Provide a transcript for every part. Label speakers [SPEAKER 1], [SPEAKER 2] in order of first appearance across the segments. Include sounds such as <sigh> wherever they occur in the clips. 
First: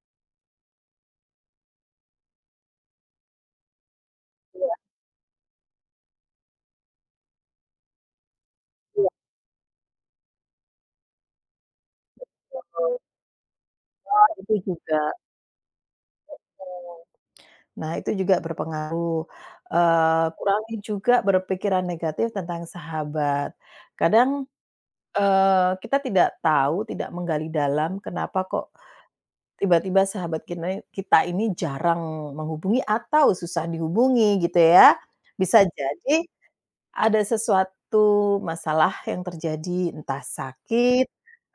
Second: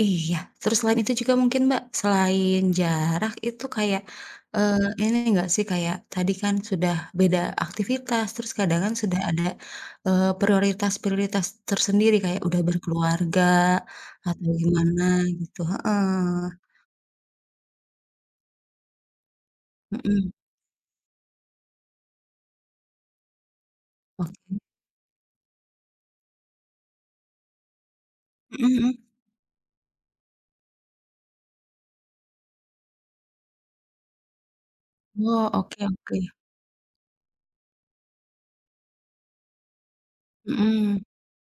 [SPEAKER 1] Iya. Terus selain itu juga mungkin, Mbak, selain jarak, itu kayak,
[SPEAKER 2] Iya.
[SPEAKER 1] eee, ini enggak sih, kayak tadi kan sudah beda aktivitas, terus kadang kan
[SPEAKER 2] Iya.
[SPEAKER 1] sudah ada, eee, prioritas-prioritas tersendiri kayak udah
[SPEAKER 2] Betul.
[SPEAKER 1] berkeluarga
[SPEAKER 2] Oh,
[SPEAKER 1] atau
[SPEAKER 2] itu
[SPEAKER 1] gimana
[SPEAKER 2] juga.
[SPEAKER 1] gitu heeh.
[SPEAKER 2] Mhm. Nah itu juga berpengaruh. Eee,
[SPEAKER 1] Mhm.
[SPEAKER 2] kurangin juga berpikiran negatif tentang sahabat. Kadang,
[SPEAKER 1] Oke.
[SPEAKER 2] eee, kita tidak tahu, tidak menggali dalam kenapa kok
[SPEAKER 1] Mhm mhm.
[SPEAKER 2] tiba-tiba sahabat kinai kita ini jarang menghubungi atau susah dihubungi gitu ya.
[SPEAKER 1] Wah,
[SPEAKER 2] Bisa
[SPEAKER 1] oke
[SPEAKER 2] jadi
[SPEAKER 1] oke.
[SPEAKER 2] ada sesuatu masalah yang terjadi, entah
[SPEAKER 1] Mhm.
[SPEAKER 2] sakit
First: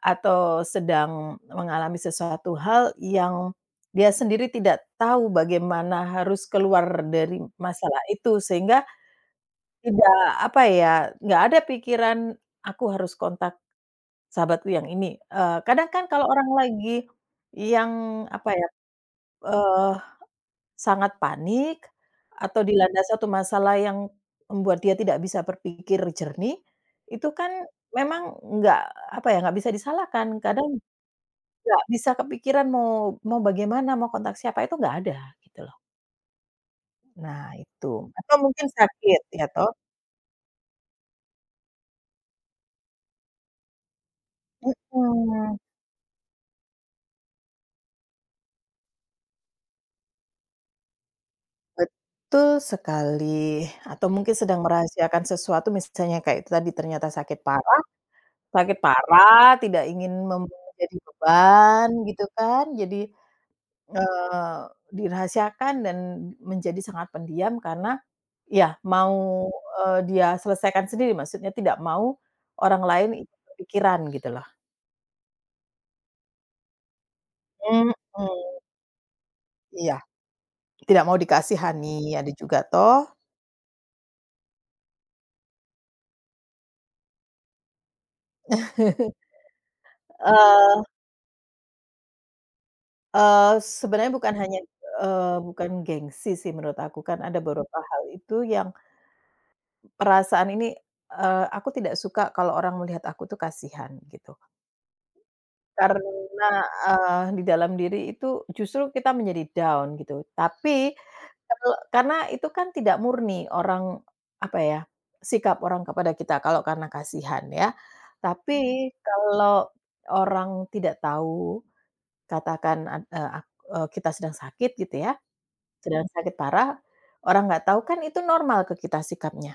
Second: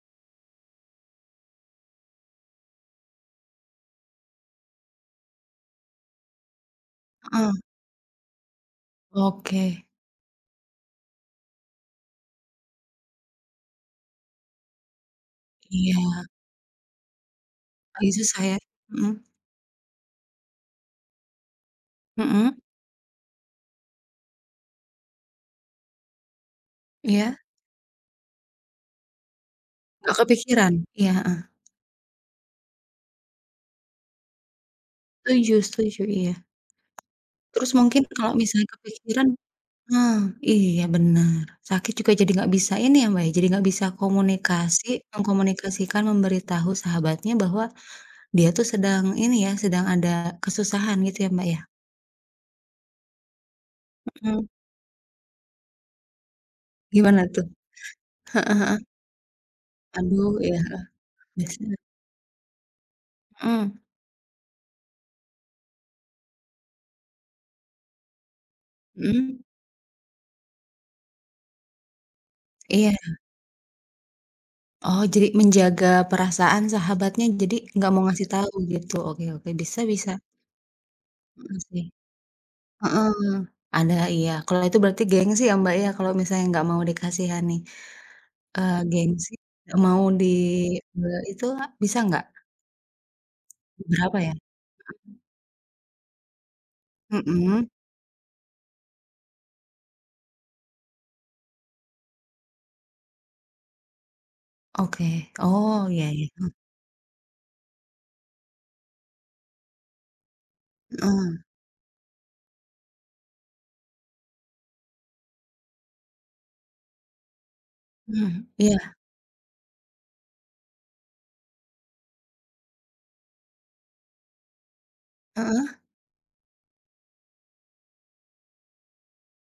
[SPEAKER 2] atau sedang mengalami sesuatu hal yang dia sendiri tidak tahu bagaimana harus keluar dari
[SPEAKER 1] Heeh.
[SPEAKER 2] masalah itu sehingga
[SPEAKER 1] Oke.
[SPEAKER 2] tidak, apa ya, enggak ada pikiran, "Aku harus kontak sahabatku yang ini." Eee, kadang kan
[SPEAKER 1] Iya.
[SPEAKER 2] kalau orang lagi
[SPEAKER 1] Lagi
[SPEAKER 2] yang,
[SPEAKER 1] susah
[SPEAKER 2] apa
[SPEAKER 1] ya?
[SPEAKER 2] ya,
[SPEAKER 1] Mhm.
[SPEAKER 2] eh, sangat panik
[SPEAKER 1] Mhm.
[SPEAKER 2] atau dilanda suatu masalah yang membuat dia tidak bisa berpikir jernih, itu
[SPEAKER 1] Iya.
[SPEAKER 2] kan memang enggak, apa ya, enggak bisa
[SPEAKER 1] Enggak
[SPEAKER 2] disalahkan, kadang
[SPEAKER 1] kepikiran? Iya, Heeh.
[SPEAKER 2] enggak bisa kepikiran mau mau bagaimana, mau kontak siapa, itu enggak ada,
[SPEAKER 1] Setuju
[SPEAKER 2] gitu loh.
[SPEAKER 1] setuju. Iya.
[SPEAKER 2] Nah
[SPEAKER 1] Terus
[SPEAKER 2] itu
[SPEAKER 1] mungkin kalau
[SPEAKER 2] atau
[SPEAKER 1] misalnya
[SPEAKER 2] mungkin sakit,
[SPEAKER 1] kepikiran
[SPEAKER 2] iya toh?
[SPEAKER 1] ah, iya benar. Sakit juga jadi enggak bisa ini ya, Mbak, ya, jadi enggak bisa komunikasi,
[SPEAKER 2] Mhm.
[SPEAKER 1] mengkomunikasikan, memberi tahu sahabatnya bahwa dia tuh sedang ini ya, sedang ada kesusahan gitu ya, Mbak, ya?
[SPEAKER 2] Betul sekali atau mungkin
[SPEAKER 1] Mhm.
[SPEAKER 2] sedang merahasiakan sesuatu. Misalnya kayak tadi, ternyata
[SPEAKER 1] Gimana
[SPEAKER 2] sakit
[SPEAKER 1] tuh?
[SPEAKER 2] parah. Sakit
[SPEAKER 1] Heeh heeh.
[SPEAKER 2] parah tidak ingin
[SPEAKER 1] Aduh, iya.
[SPEAKER 2] membuat
[SPEAKER 1] Heeh.
[SPEAKER 2] jadi
[SPEAKER 1] Enggak sehat.
[SPEAKER 2] beban gitu kan, jadi,
[SPEAKER 1] Mhm.
[SPEAKER 2] eee, dirahasiakan dan menjadi sangat pendiam karena iya mau,
[SPEAKER 1] Mhm.
[SPEAKER 2] eee, dia selesaikan sendiri, maksudnya tidak mau orang
[SPEAKER 1] Iya.
[SPEAKER 2] lain ikut kepikiran, gitu loh.
[SPEAKER 1] Oh, jadi menjaga perasaan sahabatnya, jadi enggak
[SPEAKER 2] Mhm.
[SPEAKER 1] mau ngasih tahu gitu. Oke oke, bisa
[SPEAKER 2] Iya.
[SPEAKER 1] bisa.
[SPEAKER 2] Tidak mau
[SPEAKER 1] Mhm, sih.
[SPEAKER 2] dikasihani, ada juga
[SPEAKER 1] Heeh.
[SPEAKER 2] toh.
[SPEAKER 1] Ada iya, kalau itu berarti gengsi ya, Mbak, ya kalau misalnya enggak mau dikasihani? Eee, gengsi enggak
[SPEAKER 2] <chuckles>
[SPEAKER 1] mau di
[SPEAKER 2] Eee.
[SPEAKER 1] be itu a, bisa enggak?
[SPEAKER 2] Eee, sebenarnya
[SPEAKER 1] Berapa ya?
[SPEAKER 2] hanya, eee, bukan gengsi sih menurut aku, kan ada
[SPEAKER 1] Mhm.
[SPEAKER 2] beberapa hal itu yang perasaan ini, eee, "Aku tidak suka kalau orang melihat aku itu kasihan." Gitu.
[SPEAKER 1] Oke, oh, iya iya.
[SPEAKER 2] Karena,
[SPEAKER 1] Mmm.
[SPEAKER 2] eee, di dalam diri itu justru kita menjadi down gitu, tapi
[SPEAKER 1] Heeh.
[SPEAKER 2] perlu karena itu kan tidak murni orang, apa ya, sikap orang kepada kita kalau karena kasihan ya,
[SPEAKER 1] Mhm.
[SPEAKER 2] tapi
[SPEAKER 1] iya.
[SPEAKER 2] kalau orang tidak tahu, katakan ad eee, ak eee, kita sedang sakit gitu ya,
[SPEAKER 1] Heeh.
[SPEAKER 2] sedang sakit parah, orang enggak tahu kan itu normal ke kita sikapnya.